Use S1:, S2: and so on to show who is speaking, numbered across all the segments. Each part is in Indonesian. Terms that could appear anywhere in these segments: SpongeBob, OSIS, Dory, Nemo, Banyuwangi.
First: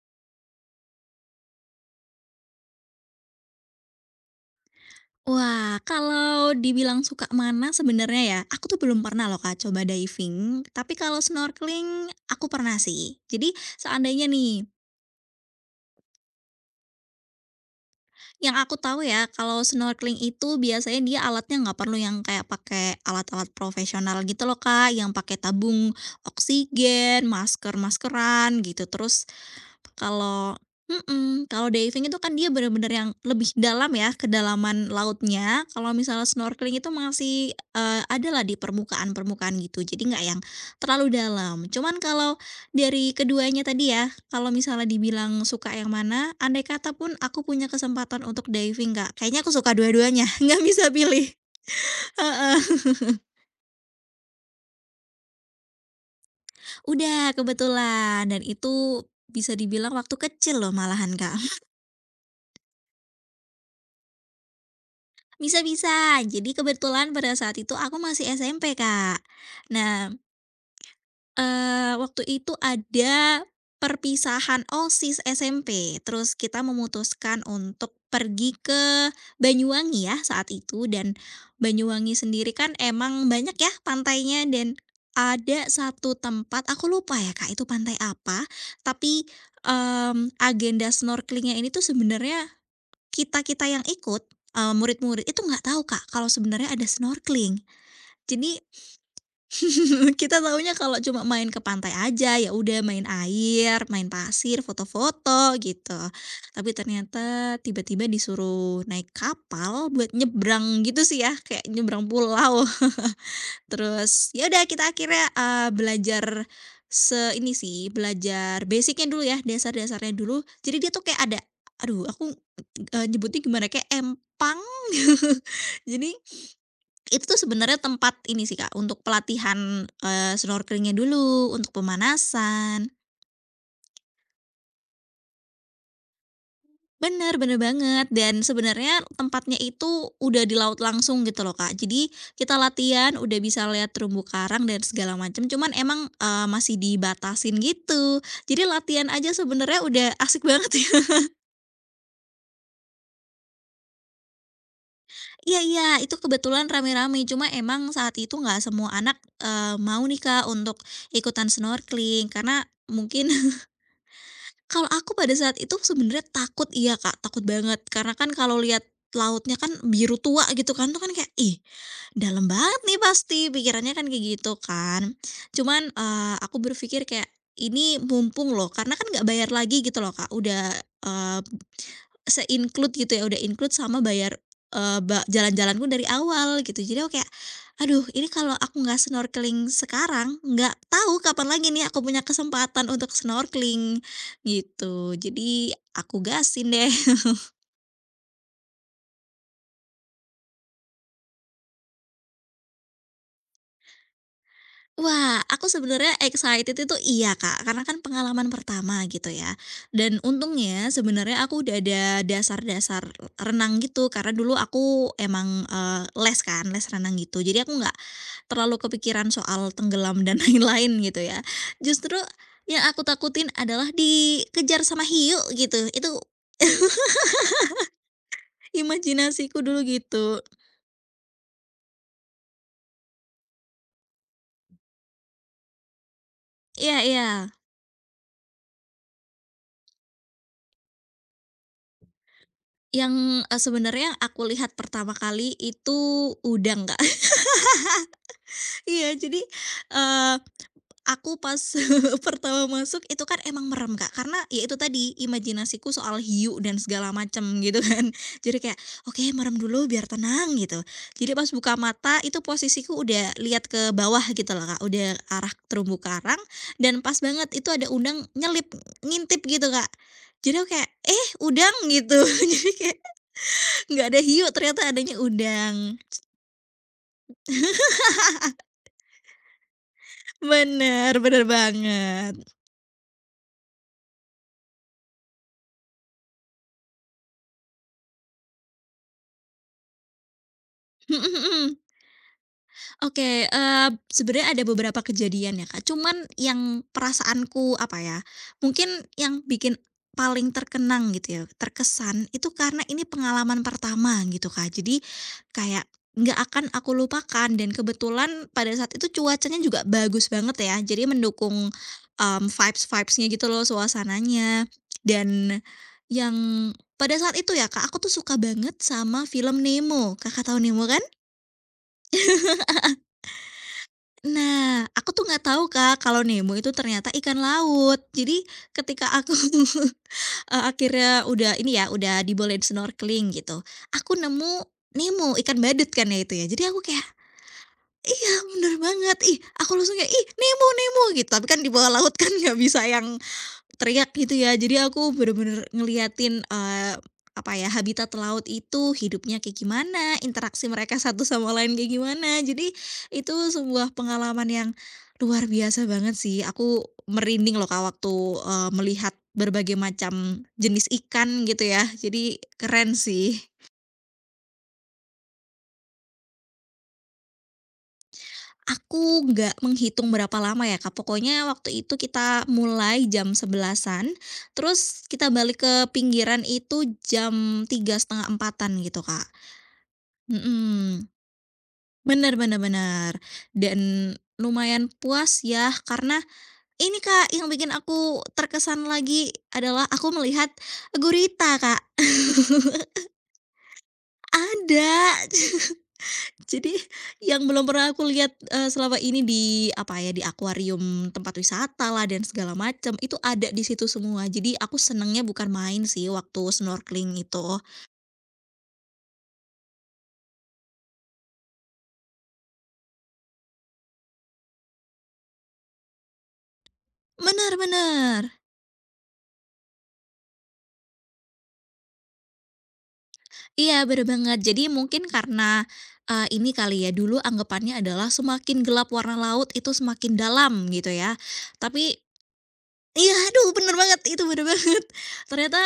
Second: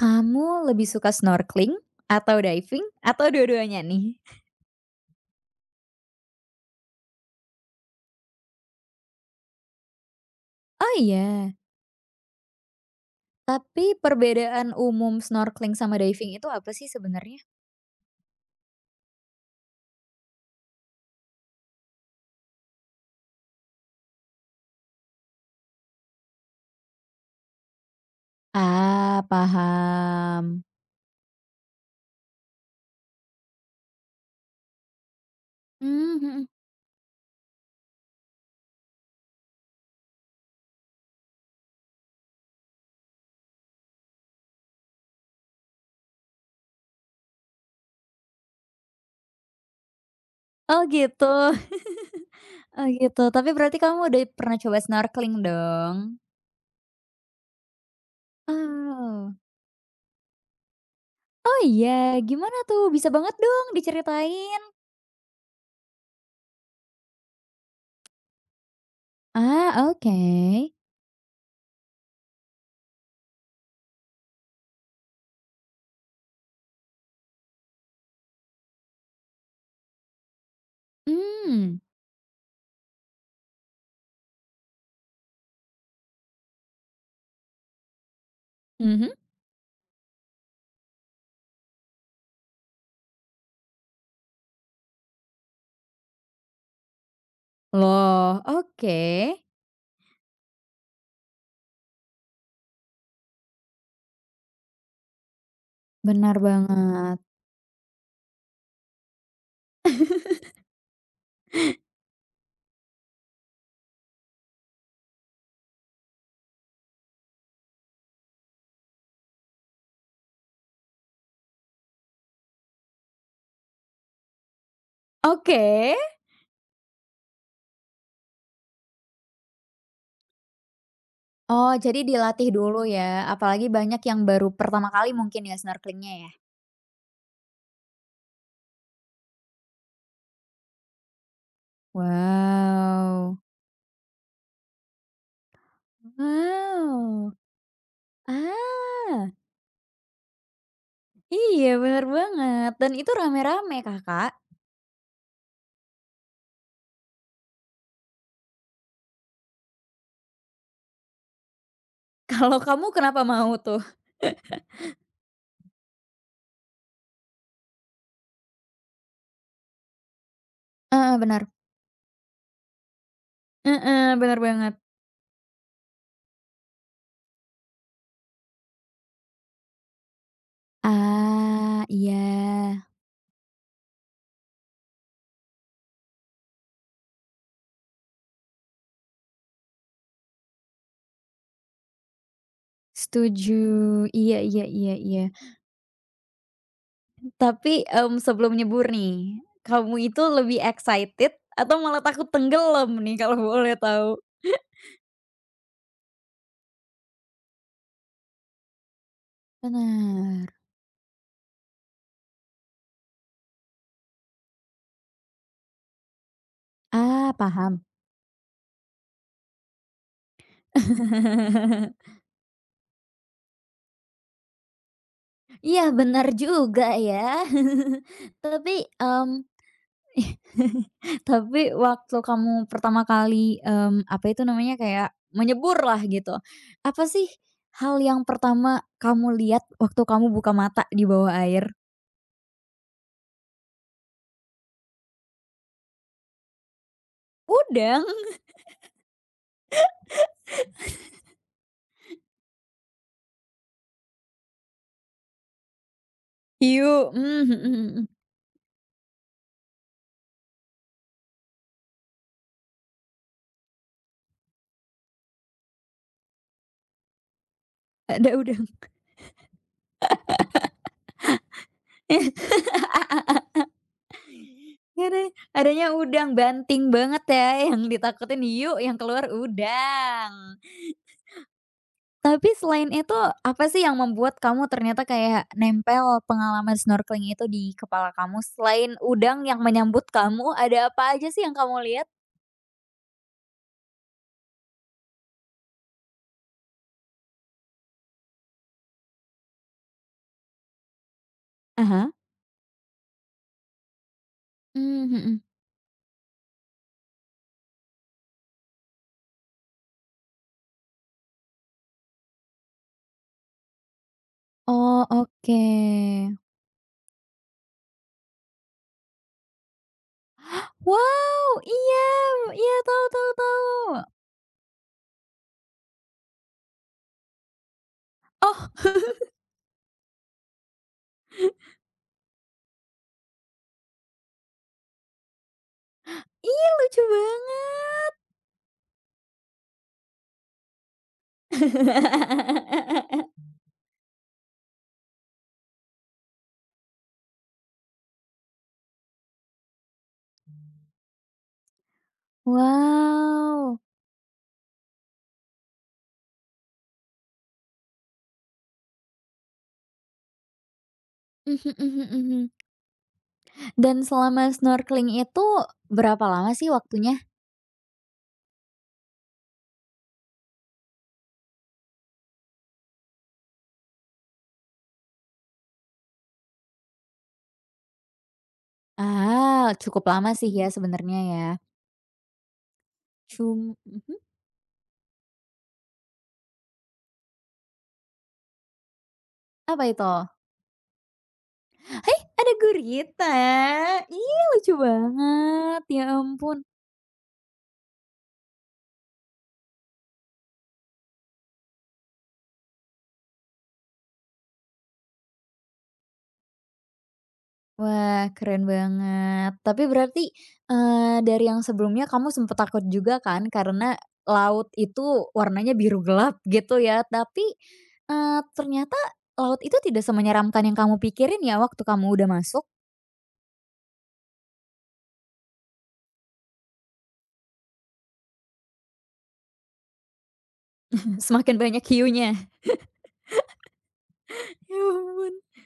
S1: Kamu lebih suka snorkeling atau diving atau dua-duanya nih?
S2: Wah, kalau dibilang suka mana sebenarnya ya, aku tuh belum pernah loh Kak coba diving,
S1: Oh
S2: tapi kalau
S1: iya,
S2: snorkeling aku pernah sih. Jadi
S1: tapi
S2: seandainya nih,
S1: perbedaan umum snorkeling sama diving itu apa sih sebenarnya?
S2: yang aku tahu ya kalau snorkeling itu biasanya dia alatnya nggak perlu yang kayak pakai alat-alat profesional gitu loh Kak, yang pakai tabung oksigen, masker-maskeran gitu. Terus.
S1: Ah,
S2: Kalau
S1: paham.
S2: mhm, kalau diving itu kan dia bener-bener yang lebih dalam ya, kedalaman lautnya. Kalau
S1: Mmm,
S2: misalnya
S1: mhm.
S2: snorkeling itu masih, adalah di permukaan-permukaan gitu, jadi nggak yang terlalu dalam. Cuman kalau dari keduanya tadi ya, kalau misalnya dibilang suka yang mana, andai kata pun aku punya kesempatan untuk diving, nggak, kayaknya aku suka dua-duanya, nggak
S1: Oh
S2: bisa
S1: gitu,
S2: pilih. Heeh,
S1: oh gitu, tapi berarti kamu udah pernah coba snorkeling dong?
S2: udah kebetulan dan itu
S1: Oh.
S2: bisa dibilang waktu kecil loh malahan, Kak.
S1: Oh iya, gimana tuh? Bisa banget dong diceritain.
S2: Bisa-bisa. Jadi kebetulan pada saat itu aku masih SMP, Kak.
S1: Ah,
S2: Nah,
S1: oke.
S2: waktu itu ada perpisahan OSIS SMP, terus kita memutuskan untuk pergi ke Banyuwangi ya saat itu, dan
S1: Mmm,
S2: Banyuwangi sendiri kan emang banyak ya pantainya, dan ada satu tempat, aku lupa ya Kak itu pantai apa,
S1: mhm.
S2: tapi, agenda snorkelingnya ini tuh sebenarnya kita-kita yang ikut, murid-murid itu nggak tahu Kak kalau sebenarnya ada snorkeling.
S1: Loh,
S2: Jadi
S1: oke.
S2: kita taunya kalau cuma main ke pantai aja, ya udah main air, main pasir, foto-foto gitu.
S1: Benar
S2: Tapi
S1: banget.
S2: ternyata tiba-tiba disuruh naik kapal buat nyebrang gitu sih ya, kayak nyebrang pulau. Terus, ya udah kita akhirnya, belajar se ini sih, belajar basicnya dulu ya, dasar-dasarnya dulu. Jadi dia tuh kayak ada aduh aku, nyebutnya gimana, kayak empang.
S1: Oke.
S2: Jadi itu tuh sebenarnya tempat ini sih Kak, untuk pelatihan, snorkeling dulu,
S1: Oh,
S2: untuk
S1: jadi dilatih dulu
S2: pemanasan.
S1: ya, apalagi banyak yang baru pertama kali mungkin ya snorkelingnya ya?
S2: Bener bener banget, dan sebenarnya tempatnya itu udah di laut langsung gitu loh, Kak. Jadi kita latihan
S1: Wow.
S2: udah bisa lihat terumbu karang dan segala macam, cuman emang, masih
S1: Wow,
S2: dibatasin gitu. Jadi latihan
S1: ah,
S2: aja sebenarnya udah asik banget ya.
S1: iya bener banget dan itu rame-rame Kakak?
S2: Iya iya, itu kebetulan rame-rame, cuma emang saat itu nggak semua anak, mau nih, Kak, untuk ikutan snorkeling
S1: Kalau
S2: karena
S1: kamu kenapa
S2: mungkin.
S1: mau tuh?
S2: Kalau aku pada saat itu sebenarnya takut iya, Kak, takut banget. Karena kan kalau lihat lautnya kan biru tua gitu kan, tuh kan
S1: Heeh,
S2: kayak,
S1: benar.
S2: "Ih, dalam banget nih pasti," pikirannya kan
S1: Heeh, benar
S2: kayak gitu
S1: banget.
S2: kan. Cuman, aku berpikir kayak, "Ini mumpung loh," karena kan nggak bayar lagi gitu loh, Kak, udah, eee,
S1: Ah, iya,
S2: se-include gitu ya, udah include sama bayar, eee, ba jalan-jalanku dari awal gitu. Jadi aku kayak, "Aduh, ini kalau aku nggak snorkeling sekarang, nggak tahu kapan lagi nih aku punya kesempatan untuk
S1: setuju,
S2: snorkeling."
S1: iya iya iya
S2: Gitu,
S1: iya.
S2: jadi aku gasin deh.
S1: Tapi, sebelum nyebur nih, kamu itu lebih excited atau malah takut tenggelam nih kalau boleh tahu?
S2: Wah, aku sebenarnya excited itu iya, Kak, karena kan pengalaman pertama gitu ya. Dan
S1: Benar.
S2: untungnya sebenarnya aku udah ada dasar-dasar renang gitu, karena dulu aku emang, les kan, les renang
S1: Ah,
S2: gitu. Jadi aku
S1: paham.
S2: nggak terlalu kepikiran soal tenggelam dan lain-lain gitu ya. Justru yang aku takutin adalah dikejar sama hiu
S1: Iya,
S2: gitu, itu
S1: benar juga ya. Tapi, mmm,
S2: imajinasiku dulu gitu.
S1: tapi waktu kamu pertama kali, apa itu namanya, kayak menyebur lah gitu.
S2: Iya
S1: Apa
S2: iya.
S1: sih hal yang pertama kamu lihat waktu kamu buka mata di bawah air?
S2: Yang, sebenarnya aku lihat pertama kali itu udang, Kak.
S1: Udang,
S2: Iya, jadi, eee, aku pas pertama masuk itu kan emang merem, Kak, karena ya itu tadi imajinasiku soal hiu dan
S1: hiu,
S2: segala
S1: mmm,
S2: macem
S1: mhm
S2: gitu
S1: mhm.
S2: kan. Jadi kayak, "Oke, merem dulu biar tenang," gitu. Jadi pas buka mata itu posisiku udah lihat ke bawah gitu loh, Kak, udah arah terumbu karang, dan pas banget itu ada udang
S1: Ada
S2: nyelip,
S1: udang.
S2: ngintip gitu, Kak. Jadi aku kayak, "Eh, udang?" gitu. Jadi kayak, nggak ada hiu ternyata adanya
S1: Ada, adanya
S2: udang.
S1: udang, banting banget ya, yang ditakutin hiu, yang keluar udang.
S2: Bener bener banget.
S1: Tapi selain itu, apa sih yang membuat kamu ternyata kayak nempel pengalaman snorkeling itu di kepala kamu? Selain udang yang menyambut kamu, ada apa
S2: Mhm
S1: aja sih yang
S2: mhm.
S1: kamu lihat?
S2: Oke, sebenarnya ada beberapa kejadian ya, Kak, cuman yang perasaanku apa ya, mungkin yang bikin paling terkenang gitu ya,
S1: Ah.
S2: terkesan itu karena ini pengalaman pertama gitu, Kak. Jadi
S1: Mmm, mhm.
S2: kayak nggak akan aku lupakan, dan kebetulan pada saat itu cuacanya juga bagus banget ya, jadi mendukung, vibesnya gitu loh, suasananya.
S1: Oh, oke.
S2: Dan yang pada saat itu ya, Kak, aku tuh suka banget sama film Nemo. Kakak tahu Nemo kan?
S1: Wow, iya iya, tahu tahu tahu.
S2: Nah, aku tuh nggak tahu Kak, kalau Nemo itu ternyata ikan laut. Jadi
S1: Oh,
S2: ketika aku, akhirnya udah ini ya, udah dibolehin snorkeling gitu, aku nemu Nemo, ikan badut kan ya itu ya. Jadi
S1: iya
S2: aku
S1: lucu
S2: kayak,
S1: banget.
S2: "Iya bener banget!" Ih, aku langsung kayak, "Ih Nemo Nemo!" gitu, tapi kan di bawah laut kan nggak bisa yang teriak gitu ya. Jadi aku bener-bener ngeliatin, apa ya, habitat laut itu hidupnya kayak gimana, interaksi mereka satu sama lain kayak gimana. Jadi itu
S1: Wow,
S2: sebuah pengalaman yang luar biasa banget sih. Aku merinding loh, Kak, waktu, melihat berbagai macam jenis ikan gitu
S1: mhm
S2: ya.
S1: mhm mhm.
S2: Jadi
S1: Mhm.
S2: keren sih.
S1: Dan selama snorkeling itu berapa lama sih waktunya?
S2: Aku nggak menghitung berapa lama ya, Kak, pokoknya waktu itu kita mulai jam sebelasan, terus kita balik ke pinggiran itu jam tiga setengah empatan gitu, Kak.
S1: Ah, cukup lama sih ya
S2: Mhm,
S1: sebenarnya ya.
S2: bener bener bener,
S1: Cum
S2: dan
S1: mhm,
S2: lumayan puas ya karena ini, Kak, yang bikin aku terkesan lagi
S1: apa
S2: adalah
S1: itu?
S2: aku melihat gurita, Kak.
S1: Hei, ada gurita! Iya lucu
S2: Ada.
S1: banget, ya ampun.
S2: Jadi yang belum pernah aku lihat, selama ini di apa ya, di akuarium tempat wisata lah dan segala macam, itu ada di situ semua. Jadi aku senengnya bukan main sih waktu snorkeling itu.
S1: Wah, keren banget. Tapi berarti, dari yang sebelumnya kamu sempet takut juga kan karena laut itu warnanya biru gelap gitu ya, tapi,
S2: Benar-benar.
S1: eee, ternyata laut itu tidak semenyeramkan yang kamu pikirin ya waktu kamu udah masuk.
S2: Iya bener banget. Jadi mungkin karena, ini kali ya, dulu anggapannya adalah semakin gelap warna laut itu semakin dalam gitu ya.
S1: Semakin banyak
S2: Tapi
S1: hiunya.
S2: iya, aduh bener banget, itu bener
S1: Ya
S2: banget.
S1: ampun.
S2: Ternyata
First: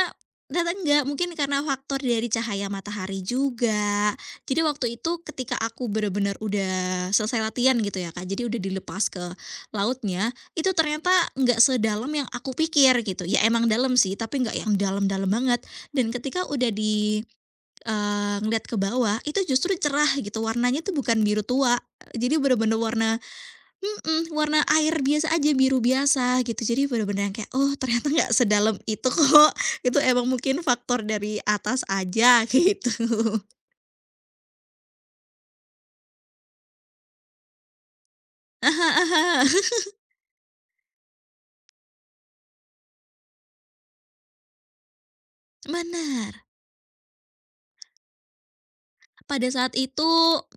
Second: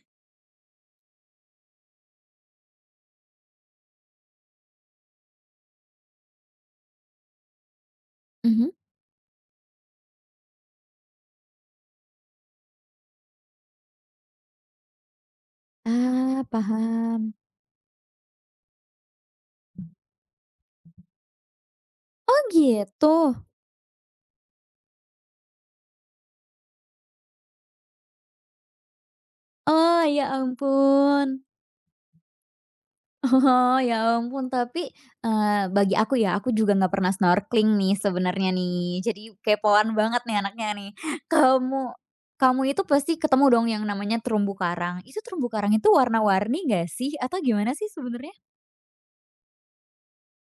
S2: ternyata enggak, mungkin karena faktor dari cahaya matahari juga. Jadi waktu itu ketika aku bener-bener udah selesai latihan gitu ya, Kak, jadi udah
S1: Mhm.
S2: dilepas ke lautnya, itu ternyata nggak sedalam yang aku pikir gitu. Ya emang dalam sih, tapi nggak yang dalam-dalam banget. Dan
S1: Ah,
S2: ketika udah di
S1: paham.
S2: ngeliat ke bawah, itu justru cerah gitu, warnanya tuh bukan biru tua, jadi
S1: Oh
S2: bener-bener warna,
S1: gitu?
S2: mhm, warna air biasa aja, biru biasa gitu. Jadi bener-bener yang kayak, "Oh ternyata nggak sedalam itu kok, itu
S1: Oh ya
S2: emang mungkin faktor
S1: ampun.
S2: dari atas aja," gitu.
S1: Oh ya ampun tapi, bagi aku ya, aku juga nggak pernah snorkeling nih sebenarnya
S2: Aha
S1: nih, jadi
S2: aha,
S1: kepoan banget nih anaknya nih. Kamu kamu itu pasti ketemu dong yang namanya terumbu karang. Itu terumbu karang itu
S2: bener.
S1: warna-warni nggak sih? Atau gimana sih sebenarnya?
S2: Pada saat itu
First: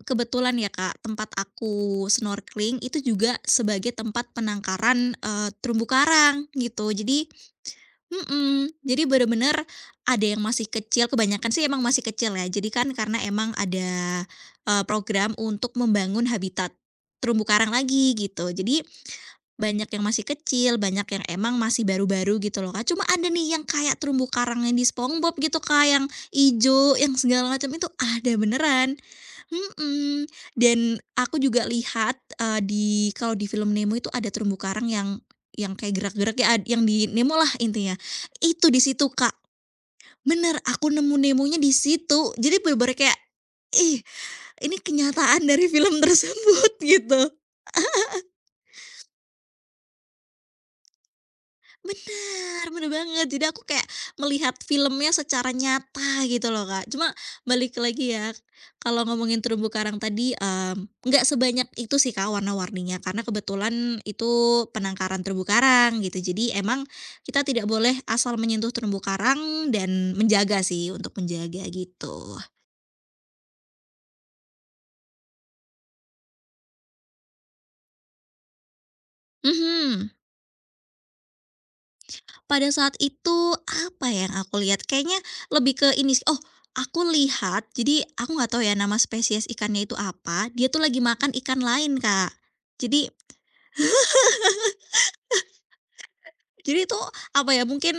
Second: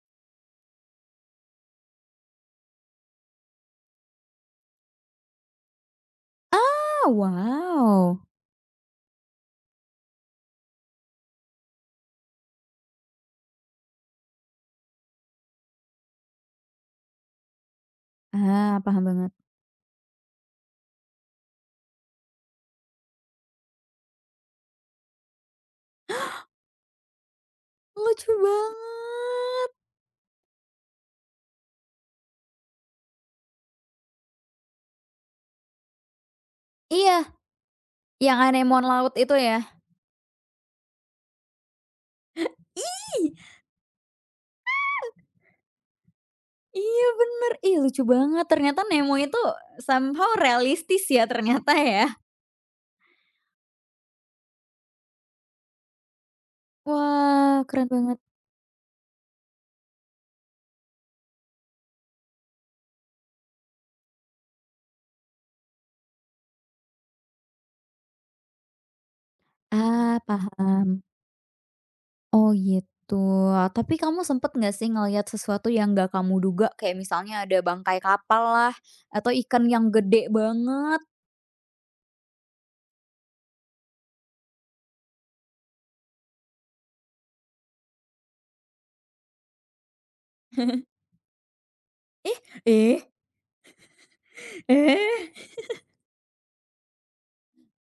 S2: kebetulan ya Kak, tempat aku snorkeling itu juga sebagai tempat penangkaran, terumbu karang gitu.
S1: Ah,
S2: Jadi
S1: wow.
S2: mhm, jadi bener-bener ada yang masih kecil, kebanyakan sih emang masih kecil ya. Jadi kan karena emang ada, program untuk membangun habitat terumbu karang lagi gitu. Jadi
S1: Ah, paham banget.
S2: banyak yang masih kecil, banyak yang emang masih baru-baru gitu loh, Kak. Cuma ada nih yang kayak terumbu karang yang di SpongeBob gitu, Kak, yang ijo, yang segala macam itu
S1: Lucu
S2: ada beneran.
S1: banget.
S2: Mhm, dan aku juga lihat, di kalau di film Nemo itu ada terumbu karang yang kayak gerak-gerak ya, yang di Nemo
S1: Iya,
S2: lah intinya.
S1: yang
S2: Itu di
S1: anemon
S2: situ,
S1: laut itu
S2: Kak.
S1: ya?
S2: Bener, aku nemu Nemonya di situ. Jadi bener-bener kayak, ih, ini kenyataan dari film tersebut
S1: Iya
S2: gitu.
S1: bener, ih lucu banget ternyata Nemo itu somehow realistis ya ternyata ya.
S2: Bener bener banget. Jadi aku kayak melihat filmnya secara nyata gitu loh, Kak. Cuma
S1: Wah
S2: balik
S1: keren
S2: lagi
S1: banget,
S2: ya, kalau ngomongin terumbu karang tadi, nggak sebanyak itu sih, Kak, warna-warninya karena kebetulan itu penangkaran terumbu karang gitu. Jadi emang kita tidak boleh asal menyentuh terumbu karang dan
S1: ah
S2: menjaga
S1: paham,
S2: sih, untuk menjaga gitu.
S1: oh gitu. Tapi kamu sempet nggak sih ngelihat sesuatu yang nggak kamu duga kayak misalnya ada bangkai kapal lah, atau ikan yang
S2: Mhm.
S1: gede banget?
S2: Pada saat itu, apa ya yang aku lihat, kayaknya lebih ke ini sih, oh, aku lihat, jadi aku nggak tahu ya nama spesies ikannya itu apa, dia tuh lagi makan ikan lain, Kak.
S1: Eh,
S2: Jadi
S1: eh,
S2: jadi itu, apa ya, mungkin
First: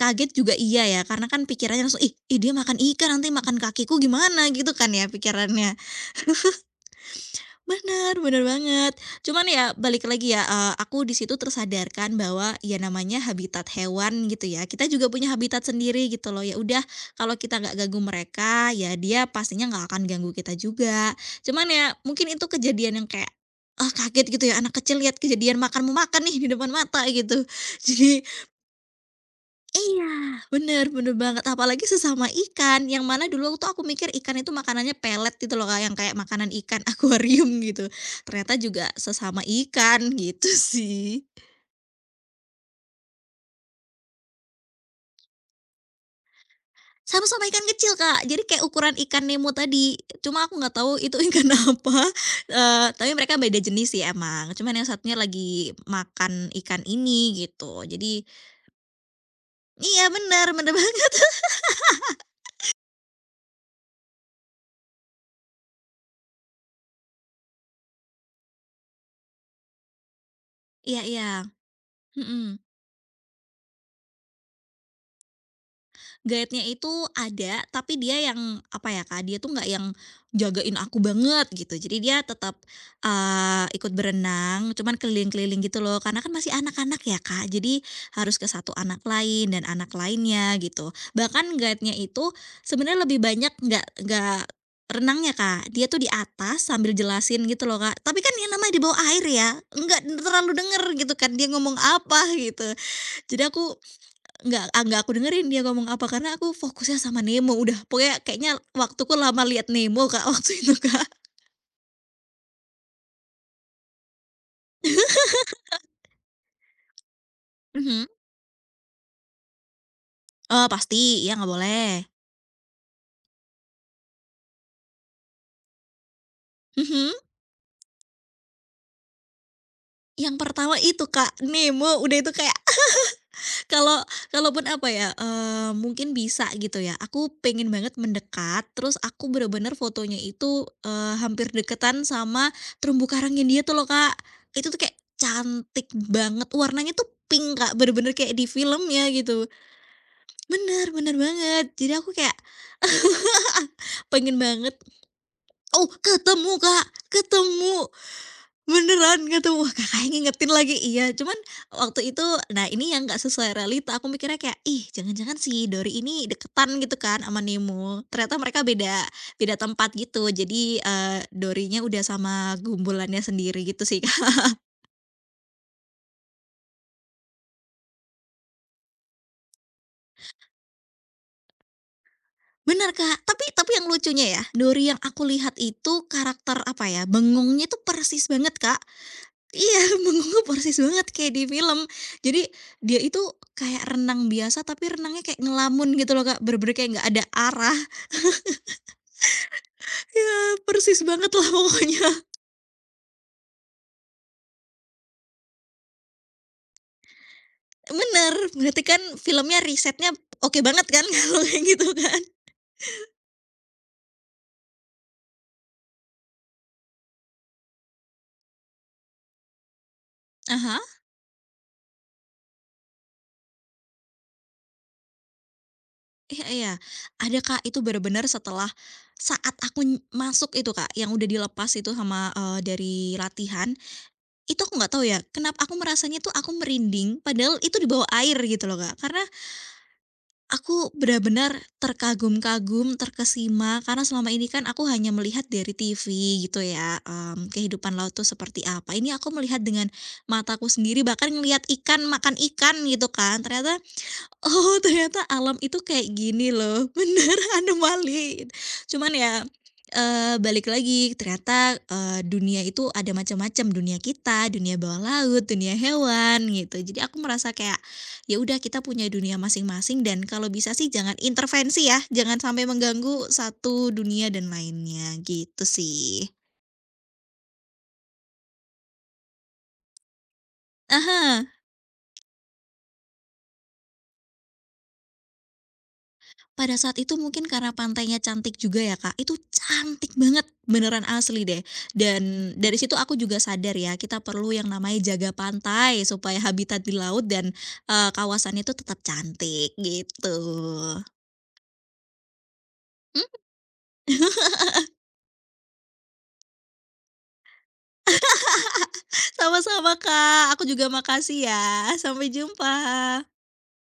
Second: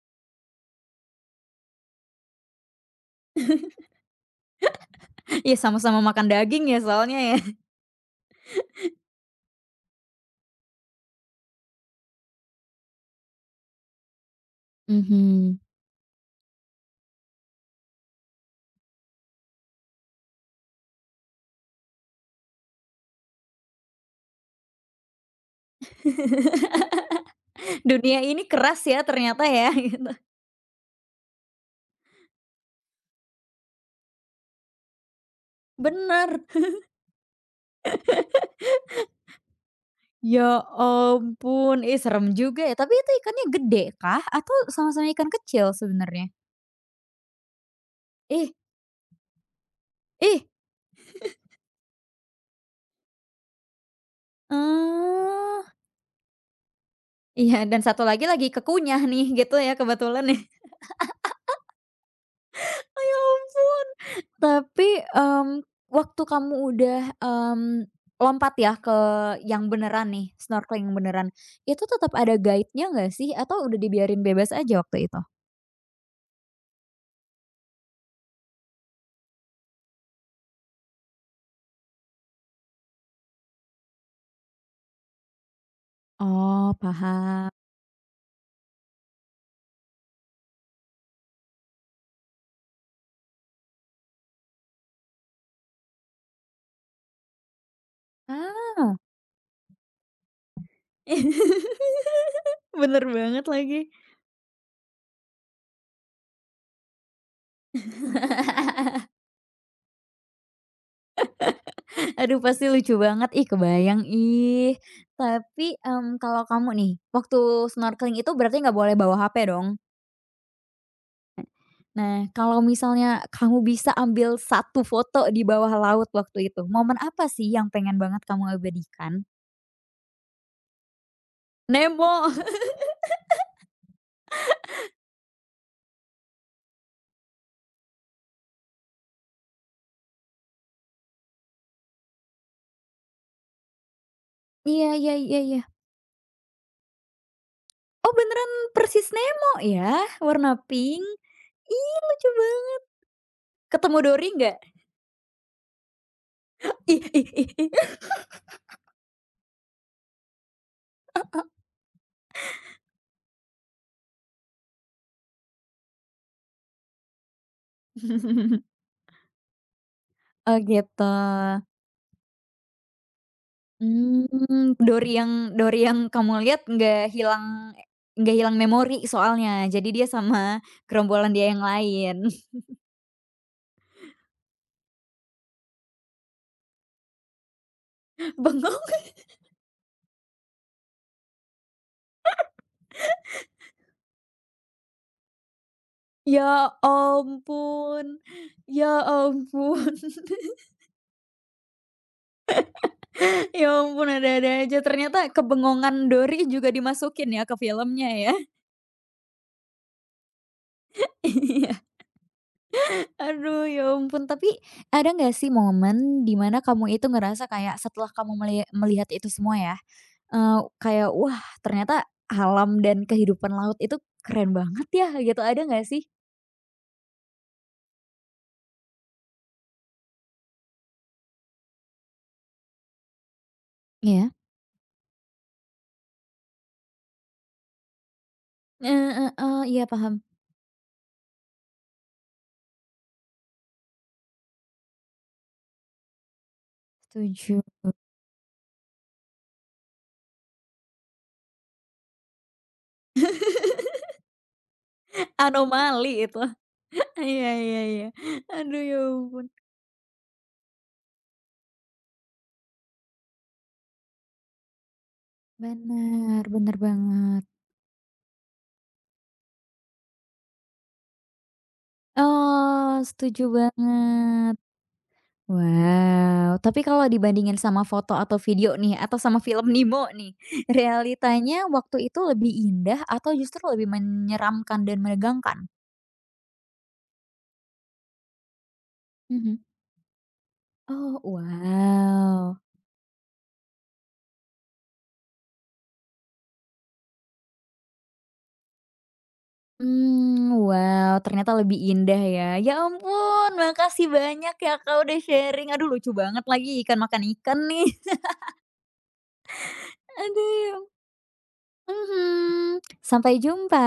S2: kaget juga iya ya, karena kan pikirannya langsung, "Ih ih dia makan ikan, nanti makan kakiku gimana?" Gitu kan ya
S1: ya
S2: pikirannya.
S1: sama-sama makan daging ya soalnya ya.
S2: Bener bener banget. Cuman ya balik lagi ya, aku di situ tersadarkan bahwa ya namanya habitat hewan gitu ya, kita juga punya
S1: Mhm.
S2: habitat sendiri gitu loh. Ya udah kalau kita nggak ganggu mereka, ya dia pastinya nggak akan ganggu kita juga. Cuman ya mungkin itu kejadian yang kayak, ah, kaget gitu ya, anak kecil lihat kejadian makan memakan nih di depan mata gitu.
S1: Dunia
S2: Jadi
S1: ini keras ya ternyata ya
S2: iya,
S1: gitu.
S2: bener bener banget, apalagi sesama ikan, yang mana dulu tuh aku mikir ikan itu makanannya pelet gitu loh Kak, yang kayak
S1: Bener.
S2: makanan ikan akuarium gitu, ternyata juga sesama ikan gitu
S1: Ya
S2: sih.
S1: ampun, ih serem juga ya. Tapi itu ikannya gede kah atau sama-sama ikan kecil sebenarnya?
S2: Sama-sama ikan kecil Kak, jadi
S1: Ih,
S2: kayak ukuran ikan Nemo tadi,
S1: ih,
S2: cuma aku nggak tahu itu ikan apa, tapi mereka beda jenis sih emang, cuman yang satunya
S1: eee,
S2: lagi makan ikan ini
S1: iya dan
S2: gitu,
S1: satu
S2: jadi
S1: lagi kekunyah nih gitu ya
S2: iya
S1: kebetulan nih.
S2: bener, bener banget.
S1: Ya ampun. Tapi, mmm, waktu kamu udah, mmm, lompat ya ke yang beneran nih, snorkeling yang
S2: Iya iya,
S1: beneran, itu tetap ada
S2: mhm.
S1: guide-nya nggak sih atau udah dibiarin bebas aja waktu itu?
S2: Guide-nya itu ada, tapi dia yang apa ya, Kak, dia tuh nggak yang jagain aku banget gitu. Jadi dia tetap, ikut berenang, cuman keliling-keliling gitu loh, karena kan masih
S1: Oh
S2: anak-anak ya, Kak.
S1: paham.
S2: Jadi harus ke satu anak lain dan anak lainnya gitu. Bahkan guide-nya itu sebenarnya lebih banyak nggak renangnya, Kak. Dia tuh di atas sambil jelasin gitu loh, Kak. Tapi kan yang namanya di
S1: Ah.
S2: bawah air ya, nggak terlalu denger gitu kan dia ngomong apa gitu.
S1: Bener
S2: Jadi
S1: banget
S2: aku
S1: lagi.
S2: nggak ah, nggak aku dengerin dia ngomong apa, karena aku fokusnya sama Nemo udah, pokoknya kayaknya waktuku lama lihat Nemo, Kak, waktu itu, Kak.
S1: Aduh pasti lucu banget, ih kebayang, ih. Tapi, kalau kamu nih, waktu
S2: Mhm.
S1: snorkeling itu berarti nggak boleh bawa HP dong?
S2: Oh, pasti, ya nggak boleh.
S1: Nah, kalau misalnya kamu bisa ambil satu foto di bawah laut waktu itu, momen
S2: Mhm,
S1: apa sih yang pengen banget kamu abadikan?
S2: yang pertama itu, Kak, Nemo, udah
S1: Nemo!
S2: itu kayak kalau kalaupun apa ya, mungkin bisa gitu ya, aku pengen banget mendekat, terus aku bener-bener fotonya itu, hampir deketan sama terumbu karangnya dia tuh loh, Kak. Itu tuh
S1: Iya
S2: kayak
S1: iya iya iya.
S2: cantik banget, warnanya tuh pink, Kak,
S1: Oh
S2: bener-bener kayak di
S1: beneran
S2: film
S1: persis
S2: ya gitu.
S1: Nemo ya? Warna
S2: Bener
S1: pink?
S2: bener banget. Jadi
S1: Ih
S2: aku
S1: lucu
S2: kayak
S1: banget. Ketemu Dory
S2: pengen
S1: nggak?
S2: banget, oh ketemu, Kak,
S1: Ih ih ih ih.
S2: ketemu, beneran ketemu. Wah, Kakaknya ngingetin lagi, iya. Cuman waktu itu nah ini yang nggak sesuai realita, aku mikirnya kayak, "Ih, jangan-jangan si Dori ini deketan gitu kan sama Nemo." Ternyata mereka beda beda tempat gitu.
S1: Oh
S2: Jadi,
S1: gitu.
S2: Dory-nya udah sama gumbulannya sendiri gitu sih, Kak.
S1: Mmm, Dory yang kamu lihat nggak hilang memori soalnya, jadi dia sama gerombolan dia yang lain.
S2: Bener, Kak, tapi yang lucunya ya, Dori yang aku lihat itu karakter apa ya, bengongnya tuh persis banget, Kak.
S1: Bengong.
S2: Iya, menguap persis banget kayak di film. Jadi, dia itu kayak renang biasa tapi renangnya kayak ngelamun gitu loh Kak,
S1: Ya
S2: bener-bener kayak nggak ada arah.
S1: ampun, ya ampun,
S2: Ya, persis banget lah pokoknya.
S1: ya ampun, ada-ada aja. Ternyata kebengongan Dory juga dimasukin ya ke filmnya ya?
S2: Bener, berarti kan filmnya risetnya oke banget kan kalau kayak
S1: Iya.
S2: gitu kan.
S1: Aduh, ya ampun. Tapi ada nggak sih momen di mana kamu itu ngerasa kayak setelah kamu melihat itu semua ya, eee,
S2: Aha,
S1: kayak, "Wah, ternyata alam dan kehidupan laut itu keren banget ya," gitu. Ada nggak sih?
S2: iya iya. Ada Kak, itu benar-benar setelah saat aku masuk itu Kak, yang udah dilepas itu sama, dari latihan,
S1: Iya.
S2: itu aku nggak tahu ya, kenapa aku merasanya tuh aku merinding, padahal itu di bawah air gitu loh Kak.
S1: Eh,
S2: Karena
S1: heeh, iya paham.
S2: aku benar-benar terkagum-kagum, terkesima, karena selama ini kan aku hanya melihat dari TV gitu ya,
S1: Setuju.
S2: kehidupan laut tuh seperti apa. Ini aku melihat dengan mataku sendiri, bahkan ngelihat ikan makan ikan gitu kan. Ternyata oh, ternyata alam itu kayak
S1: Anomali itu.
S2: gini loh, bener
S1: Iya iya iya.
S2: anomali.
S1: Aduh, ya
S2: Cuman ya,
S1: ampun.
S2: balik lagi ternyata, dunia itu ada macam-macam, dunia kita, dunia bawah laut, dunia
S1: Benar
S2: hewan
S1: benar
S2: gitu. Jadi aku
S1: banget.
S2: merasa kayak, ya udah kita punya dunia masing-masing dan kalau bisa sih jangan intervensi ya, jangan sampai
S1: Oh,
S2: mengganggu
S1: setuju
S2: satu dunia dan
S1: banget.
S2: lainnya, gitu sih.
S1: Wow, tapi kalau dibandingin sama foto atau video nih, atau sama film Nemo nih,
S2: Aha.
S1: realitanya waktu itu lebih indah atau justru lebih menyeramkan dan menegangkan?
S2: Pada saat itu mungkin karena pantainya cantik juga ya, Kak, itu
S1: Mhm.
S2: cantik banget, beneran
S1: Oh,
S2: asli deh. Dan
S1: wow.
S2: dari situ aku juga sadar ya, kita perlu yang namanya jaga pantai supaya habitat di laut dan, kawasannya itu tetap cantik, gitu.
S1: Hmm. Wow, ternyata lebih indah ya. Ya
S2: Mhm,
S1: ampun, makasih banyak ya kau udah sharing. Aduh lucu banget lagi ikan makan ikan nih.
S2: sama-sama,
S1: Aduh.
S2: Kak, aku
S1: Ya.
S2: juga makasih ya, sampai jumpa.
S1: Mhm. Sampai jumpa.